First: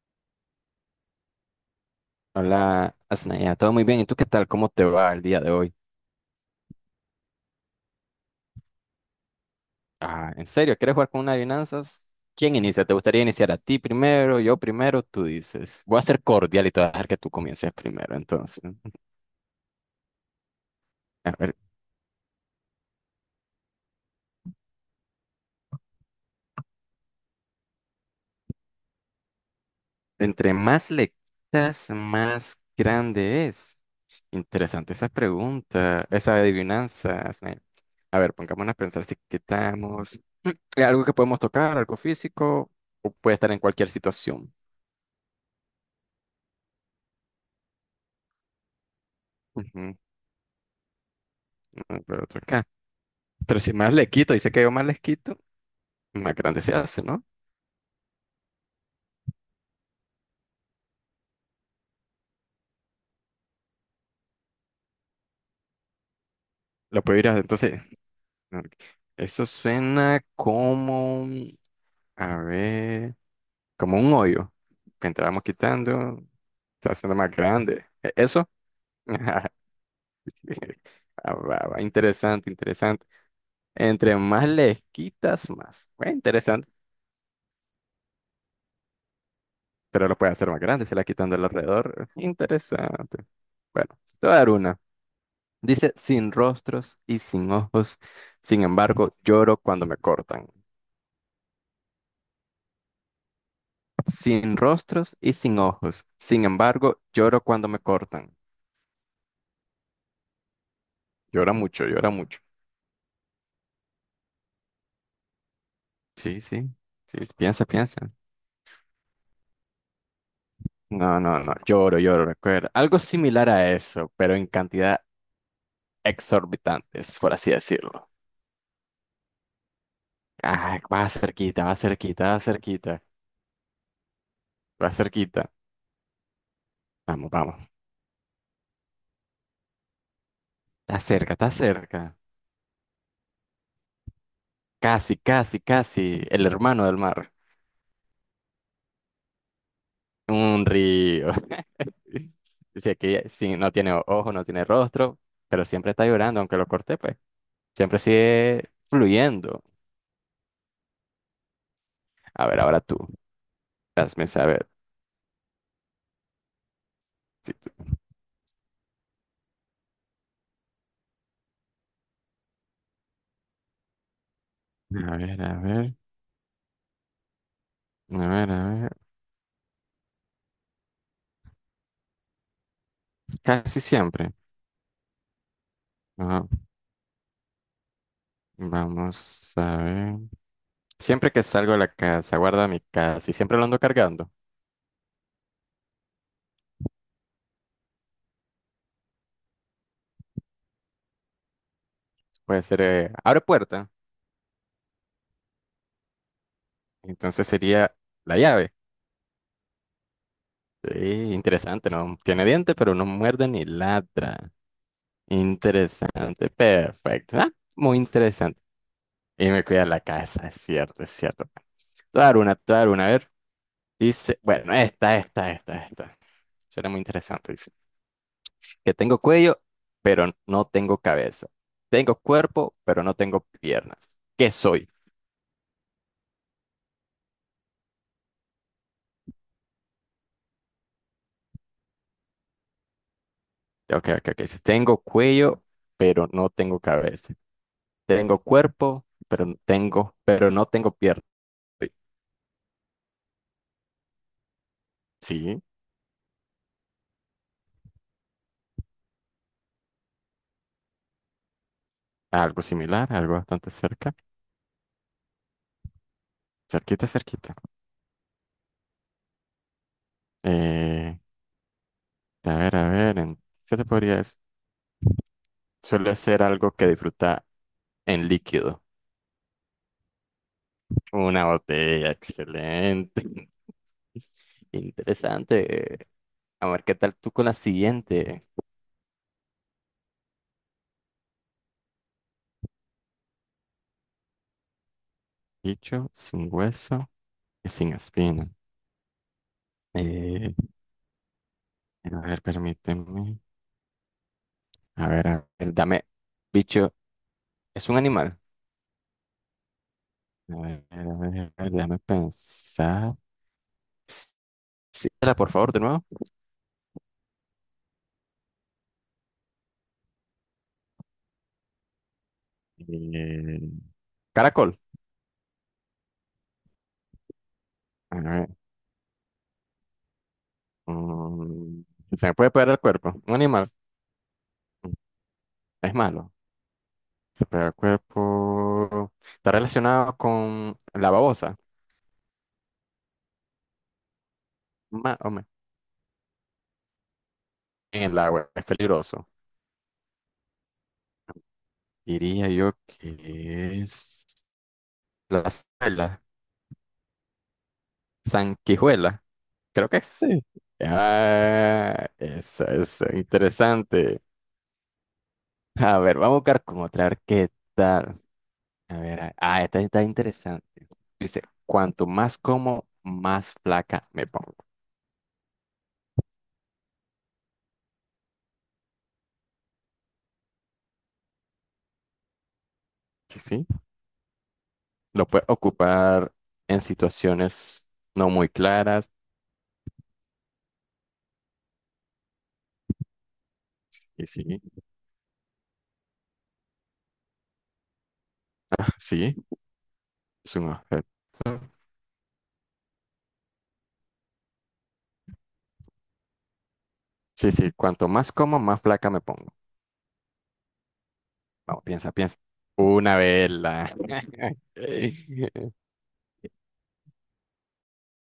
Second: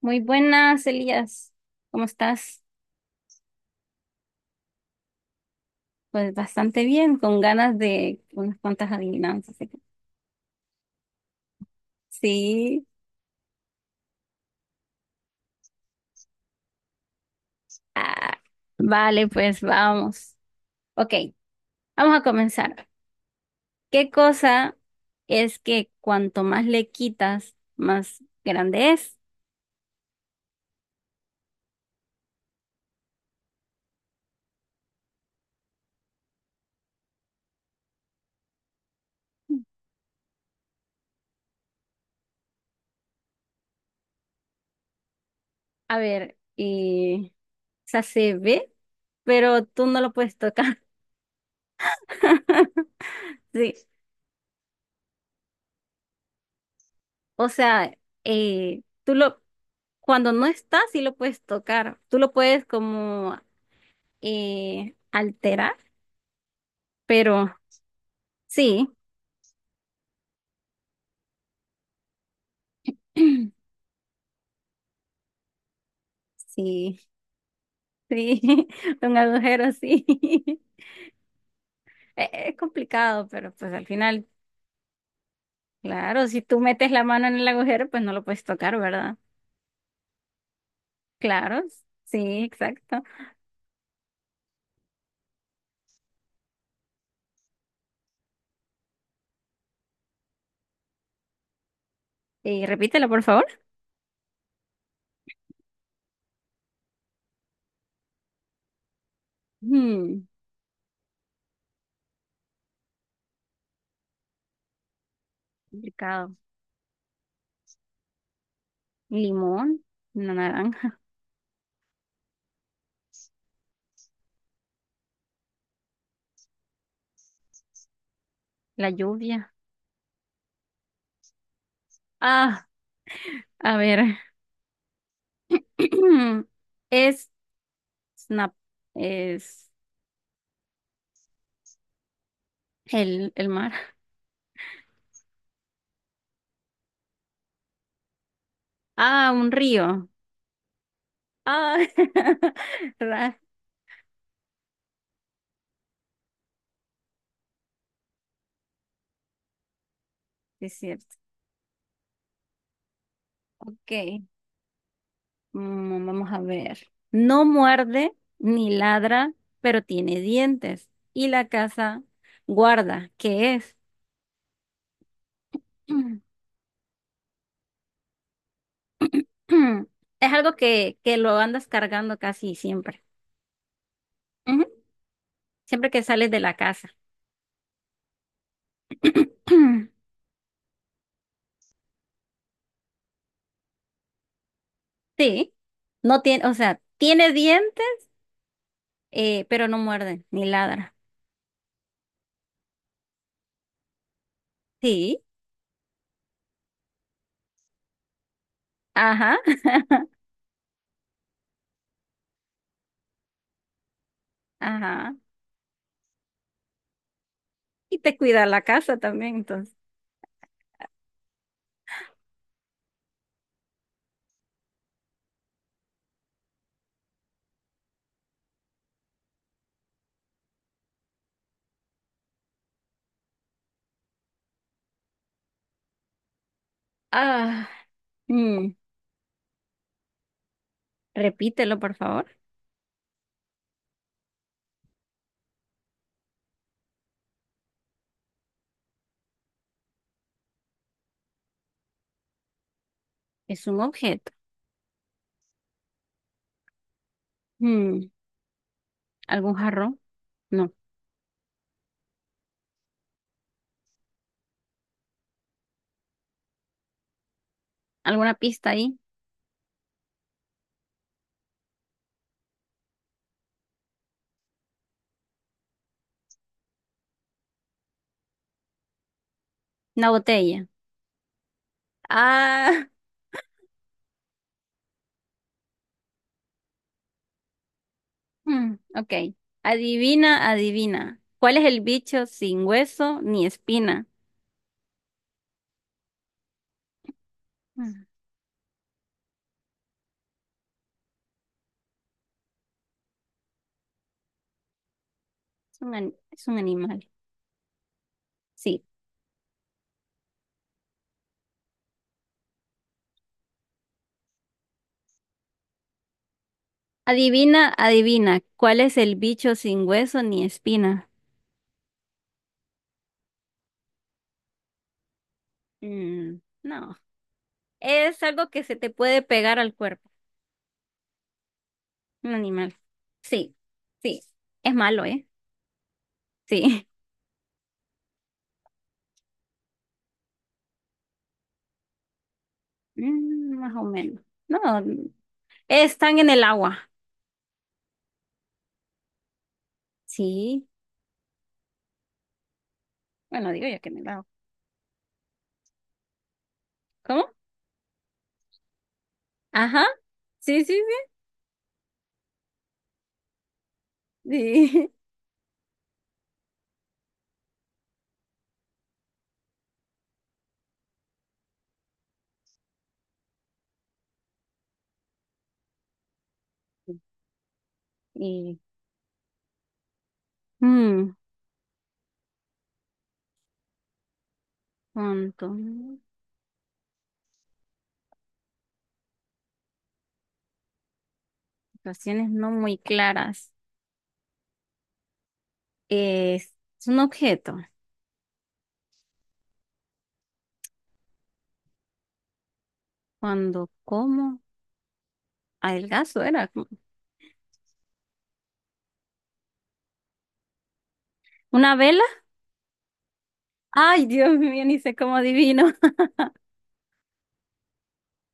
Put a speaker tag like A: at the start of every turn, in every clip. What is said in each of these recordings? A: Muy buenas, Elías. ¿Cómo estás?
B: Hola, Asnaya, todo muy bien. ¿Y tú qué tal? ¿Cómo te va el día de hoy?
A: Pues bastante bien, con ganas de unas cuantas adivinanzas.
B: Ah, ¿en serio? ¿Quieres jugar con una adivinanzas? ¿Quién inicia?
A: Sí.
B: ¿Te gustaría iniciar a ti primero, yo primero? Tú dices. Voy a ser cordial y te voy a dejar que tú comiences primero,
A: Ah,
B: entonces.
A: vale, pues vamos. Ok,
B: A ver,
A: vamos a comenzar. ¿Qué cosa es que cuanto más le quitas, más grande es?
B: entre más le quitas, más grande es. Interesante esa pregunta, esa adivinanza, Asnaya. A ver, pongámonos a pensar si quitamos. ¿Es algo que podemos tocar, algo físico, o puede estar en cualquier situación?
A: A ver, o sea, se ve, pero tú
B: Ujú,
A: no lo puedes tocar.
B: ujú, pero otro acá. Pero si
A: Sí,
B: más le quito, dice que yo más les quito, más grande se hace, ¿no?
A: o sea, tú lo, cuando no estás, sí lo puedes tocar. Tú lo puedes como alterar,
B: Lo puedo ir a,
A: pero
B: entonces, no,
A: sí,
B: eso suena como, a ver, como un hoyo que entramos quitando, se va
A: sí,
B: haciendo más grande. ¿E-
A: sí,
B: ¿Eso?
A: un agujero sí.
B: Ah, va, va,
A: E-
B: interesante,
A: Es
B: interesante.
A: complicado, pero pues al
B: Entre
A: final,
B: más le quitas, más. Bueno,
A: claro, si tú
B: interesante,
A: metes la mano en el agujero, pues no lo puedes tocar, ¿verdad?
B: pero lo puede hacer más grande, se la quitando el
A: Claro,
B: alrededor.
A: sí, exacto.
B: Interesante. Bueno, te voy a dar una. Dice, sin rostros y sin ojos, sin embargo, lloro cuando me cortan.
A: Repítelo, por favor.
B: Sin rostros y sin ojos, sin embargo, lloro cuando me cortan.
A: Hmm,
B: Llora mucho, llora mucho.
A: complicado.
B: Sí, sí, sí, sí, piensa, piensa.
A: Limón, una naranja,
B: No, no, no, lloro, lloro, recuerda. Algo similar a eso, pero en cantidad exorbitantes, por así decirlo.
A: la lluvia.
B: Ah, va cerquita, va cerquita, va
A: Ah,
B: cerquita,
A: a ver.
B: va cerquita.
A: Es
B: Vamos, vamos.
A: snap, es
B: Está cerca, está cerca.
A: el mar.
B: Casi, casi, casi, el hermano del mar.
A: Ah, un río.
B: Un río.
A: Ah,
B: Si aquí
A: ra-
B: sí, no tiene ojo, no tiene rostro, pero siempre está llorando, aunque lo corté, pues. Siempre sigue fluyendo.
A: sí es cierto.
B: A ver, ahora tú.
A: Ok,
B: Hazme saber.
A: mm, vamos a ver. No
B: Sí.
A: muerde ni ladra, pero tiene dientes. Y la casa guarda, ¿qué es?
B: A ver, a ver. A ver, a ver.
A: Es algo que lo andas cargando casi siempre.
B: Casi siempre.
A: Ujú. Siempre que sales de
B: Ah,
A: la casa.
B: vamos a ver. Siempre que salgo de la casa, guardo mi casa y siempre lo ando cargando.
A: Sí, no tiene, o sea, tiene dientes, pero no muerde ni ladra.
B: Puede ser, abre puerta.
A: Sí,
B: Entonces sería la llave.
A: ajá,
B: Sí, interesante, ¿no? Tiene dientes, pero no muerde ni ladra.
A: ajá.
B: Interesante, perfecto. Ah, muy
A: Y te cuida
B: interesante.
A: la casa también,
B: Y me
A: entonces.
B: cuida la casa, es cierto, es cierto. Te voy a dar una, te voy a dar una, a ver. Dice, bueno, esta. Suena muy interesante, dice. Que tengo cuello, pero no tengo cabeza. Tengo cuerpo, pero no tengo piernas. ¿Qué soy?
A: Ah. Mm, repítelo, por favor.
B: Ok, ok, ok. Dice, tengo cuello, pero no tengo cabeza. Tengo cuerpo, pero no tengo piernas.
A: Es un objeto.
B: Sí,
A: Mm, ¿algún jarrón? No.
B: algo similar, algo bastante cerca. Cerquita, cerquita.
A: ¿Alguna pista ahí?
B: Eh, a ver, ¿qué te podría decir? Suele ser algo que disfruta en líquido.
A: Una botella.
B: Una botella,
A: Ah,
B: excelente. Interesante. A ver, ¿qué tal tú con la siguiente?
A: mm, ok. Adivina, adivina. ¿Cuál es el bicho sin hueso ni espina?
B: Bicho sin hueso y sin
A: Mm,
B: espina. Eh, a ver, permíteme. A ver,
A: es un,
B: dame.
A: ani- es un
B: Bicho,
A: animal.
B: ¿es un animal?
A: Sí.
B: A ver, a ver, a ver, déjame pensar. Sí, por favor, de nuevo.
A: Adivina, adivina. ¿Cuál es el bicho sin hueso ni espina?
B: Eh, caracol.
A: Mm, no. Es algo que se te puede pegar al cuerpo.
B: Mm, se
A: Un
B: me puede pegar
A: animal.
B: al cuerpo. Un
A: Sí,
B: animal.
A: sí. Es
B: Mm,
A: malo, ¿eh?
B: es malo.
A: Sí.
B: Se pega al cuerpo. Está relacionado con la babosa.
A: Mm, más o menos. No,
B: más o me-
A: están en el agua.
B: En el agua. Es peligroso.
A: Sí.
B: Diría yo
A: Bueno, digo ya
B: que
A: que en el
B: es
A: agua.
B: la sanguijuela.
A: ¿Cómo?
B: Sanguijuela.
A: Ajá.
B: Creo que sí.
A: Sí, sí,
B: Ah, eso es interesante.
A: sí. Sí.
B: A ver, vamos a buscar como otra. A ver qué tal. Ah, esta está interesante. Dice, cuanto más como, más flaca me pongo.
A: Y, mm,
B: Sí, sí, lo puedes
A: punto.
B: ocupar en situaciones no muy claras.
A: Situaciones no muy claras.
B: Y sí,
A: Es, es un objeto.
B: sí, es un objeto.
A: Cuando como adelgazo era como-
B: Sí, sí, cuanto más como, más flaca me pongo.
A: una
B: Vamos,
A: vela.
B: piensa, piensa. Una vela.
A: Ay, Dios mío, ni sé cómo adivino.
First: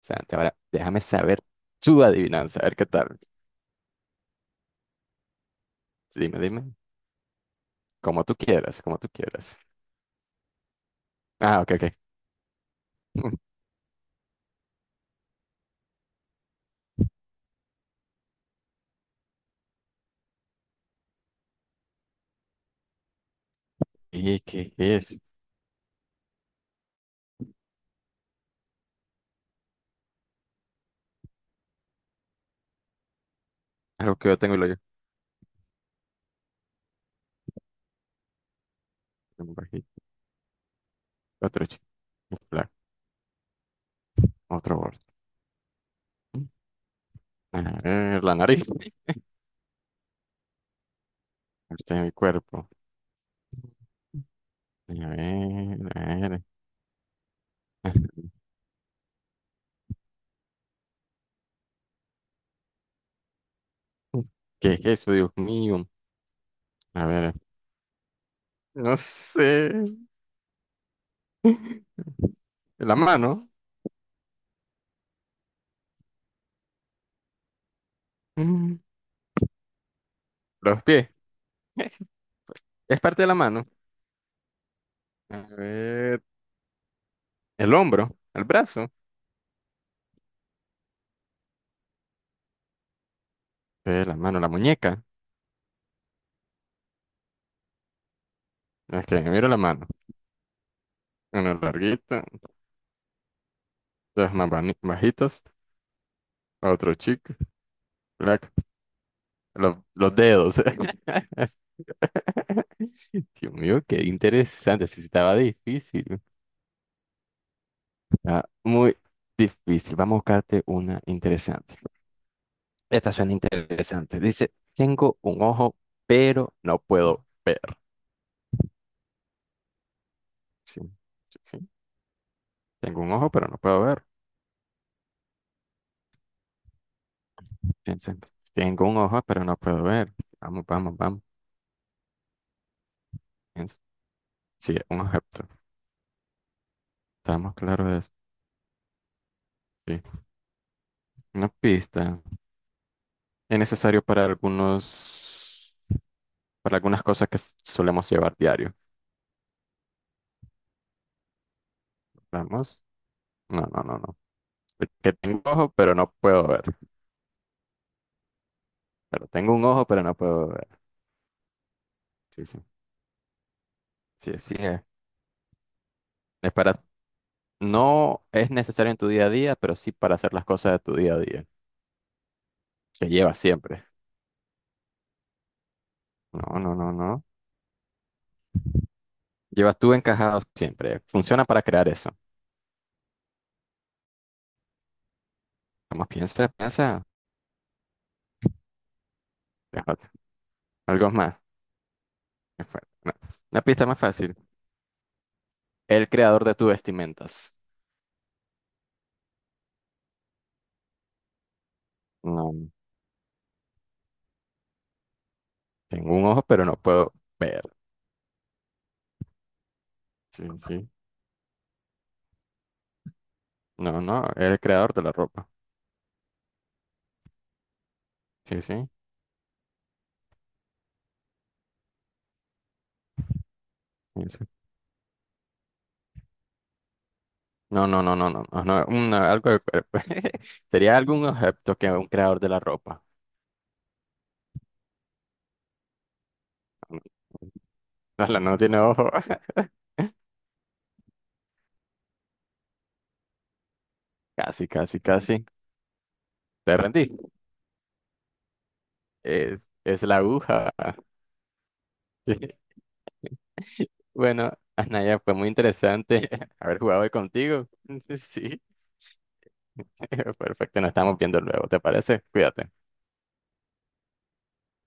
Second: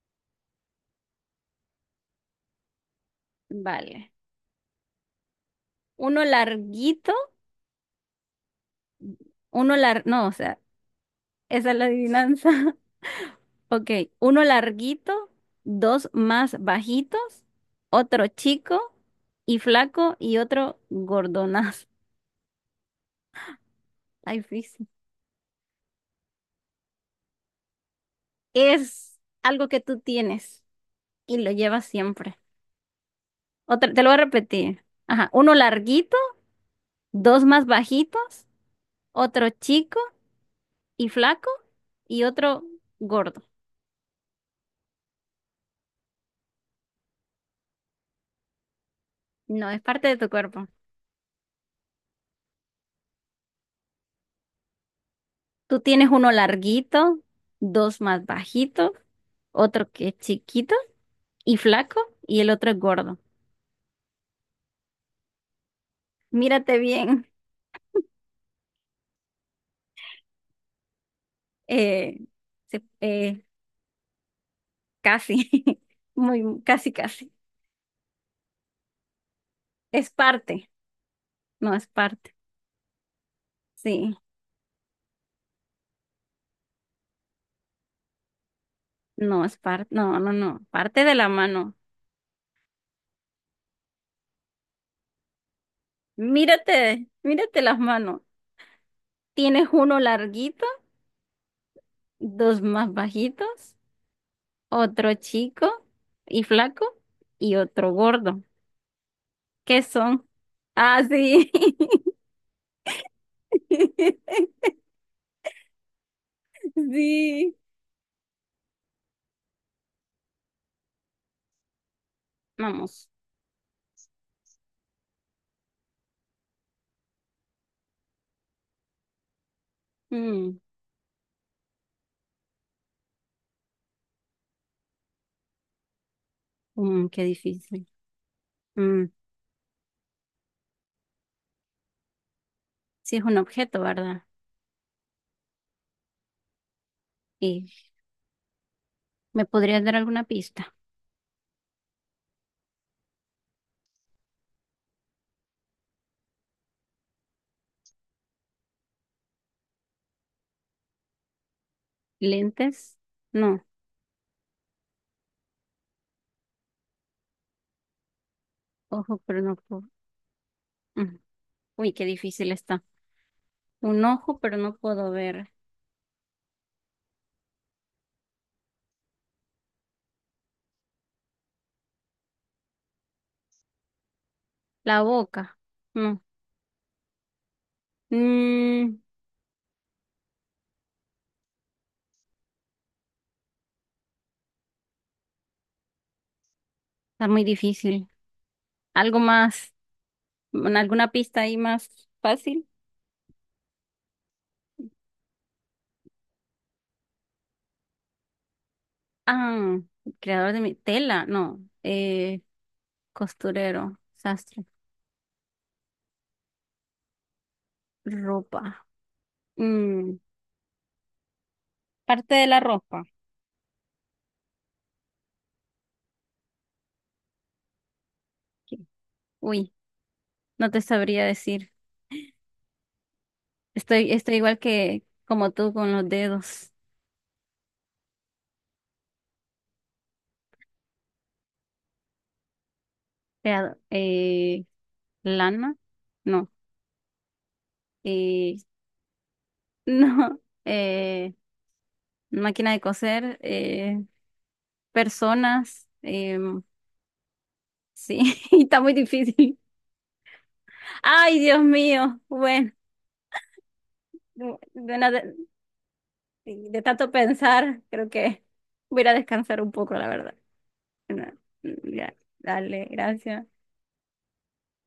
B: Santi, ahora déjame saber tu adivinanza, a ver qué tal.
A: Vale. Uno
B: Dime, dime.
A: larguito,
B: Como tú quieras, como tú quieras.
A: uno lar, no, o sea,
B: Ah,
A: esa
B: ok,
A: es
B: ok.
A: la adivinanza. Ok, uno larguito, dos más bajitos, otro chico y flaco y otro gordonazo. Está
B: ¿Y qué
A: difícil.
B: es?
A: Es algo que tú tienes y lo llevas siempre. Otra, te lo voy a
B: Algo que yo tengo y lo yo.
A: repetir. Ajá, uno larguito, dos más bajitos, otro
B: Un
A: chico
B: bajito,
A: y flaco
B: Otro, chi-
A: y otro
B: bla-
A: gordo.
B: otro borde. A ver, la nariz.
A: No, es parte de tu cuerpo.
B: Este es mi cuerpo. A ver,
A: Tú tienes
B: a
A: uno
B: ver.
A: larguito, dos más bajitos, otro que es chiquito y flaco y el otro es gordo.
B: ¿Qué es eso, Dios mío?
A: Mírate
B: A
A: bien.
B: ver, no sé.
A: Eh, se-
B: La mano.
A: casi, muy, casi, casi.
B: Mm,
A: Es parte,
B: los pies.
A: no es parte.
B: Es parte de la mano.
A: Sí,
B: A ver, el hombro, el brazo.
A: no es parte, no, no, no. Parte de la mano.
B: La mano, la muñeca.
A: Mírate, mírate las manos.
B: No, es que miro la
A: Tienes
B: mano.
A: uno larguito,
B: Una larguita,
A: dos más bajitos,
B: dos
A: otro
B: bajitas.
A: chico y flaco
B: Otro chico.
A: y otro gordo.
B: black,
A: ¿Qué
B: los
A: son?
B: dedos.
A: Ah, sí.
B: Dios mío, qué interesante. Sí, sí, estaba difícil.
A: Sí.
B: Está muy difícil. Vamos a buscarte una interesante.
A: Vamos.
B: Esta suena interesante. Dice, tengo un ojo, pero no puedo ver.
A: Mm,
B: Sí, sí, sí. Tengo un ojo, pero no puedo ver.
A: mm, qué difícil.
B: Piensa, tengo un
A: Mm,
B: ojo, pero no puedo ver. Vamos, vamos, vamos.
A: sí, es un
B: Piensa.
A: objeto, ¿verdad?
B: Sí, un objeto. Estamos
A: ¿Y
B: claros de eso.
A: me podrías dar
B: Sí.
A: alguna pista?
B: Una pista. Es necesario para algunos, para algunas cosas que solemos llevar diario. Vamos.
A: ¿Lentes? No,
B: No, no, no, no. Que tengo ojo, pero no puedo ver.
A: ojo,
B: Pero
A: pero no
B: tengo un
A: puedo.
B: ojo, pero no puedo ver.
A: Mm. Uy, qué
B: Sí,
A: difícil
B: sí.
A: está. Un
B: Sí,
A: ojo,
B: sí,
A: pero no
B: es.
A: puedo ver.
B: Es para, no es necesario en tu día a día, pero sí para hacer las cosas de tu día a día, que llevas siempre.
A: La boca. No.
B: No, no, no, no.
A: Mm,
B: Llevas tú encajado siempre. Funciona para crear eso. Vamos, piensa, piensa.
A: está muy difícil. ¿Algo más?
B: Déjate. Algo
A: ¿Alguna
B: más.
A: pista ahí más fácil?
B: No. Una pista más fácil. El creador de tus vestimentas.
A: Ah, creador de mi tela. No.
B: No,
A: Costurero, sastre,
B: tengo un ojo, pero no puedo ver.
A: ropa. Mm,
B: Sí, sí.
A: parte de la ropa.
B: No, no, el creador de la ropa. Sí,
A: ¿Qué?
B: sí.
A: Uy, no te sabría decir. Estoy,
B: Sí,
A: estoy
B: sí.
A: igual que como tú con los dedos.
B: No, no, no, no, no, no, no, algo del cuerpo. Sería algún objeto que un creador de la ropa.
A: Creador. Lana. No.
B: No, no
A: Eh,
B: no tiene ojo.
A: no. Máquina de coser.
B: Casi, casi, casi.
A: Personas. em,
B: Te rendí.
A: sí, está muy difícil.
B: Es la aguja.
A: Ay, Dios mío.
B: Sí.
A: Bueno,
B: Bueno,
A: de, una-
B: Anaya, fue muy interesante haber
A: de
B: jugado
A: tanto
B: hoy contigo.
A: pensar, creo que
B: Sí,
A: voy a ir a descansar un poco, la verdad.
B: perfecto. Nos estamos
A: No,
B: viendo luego, ¿te
A: ya,
B: parece? Cuídate.
A: dale, gracias.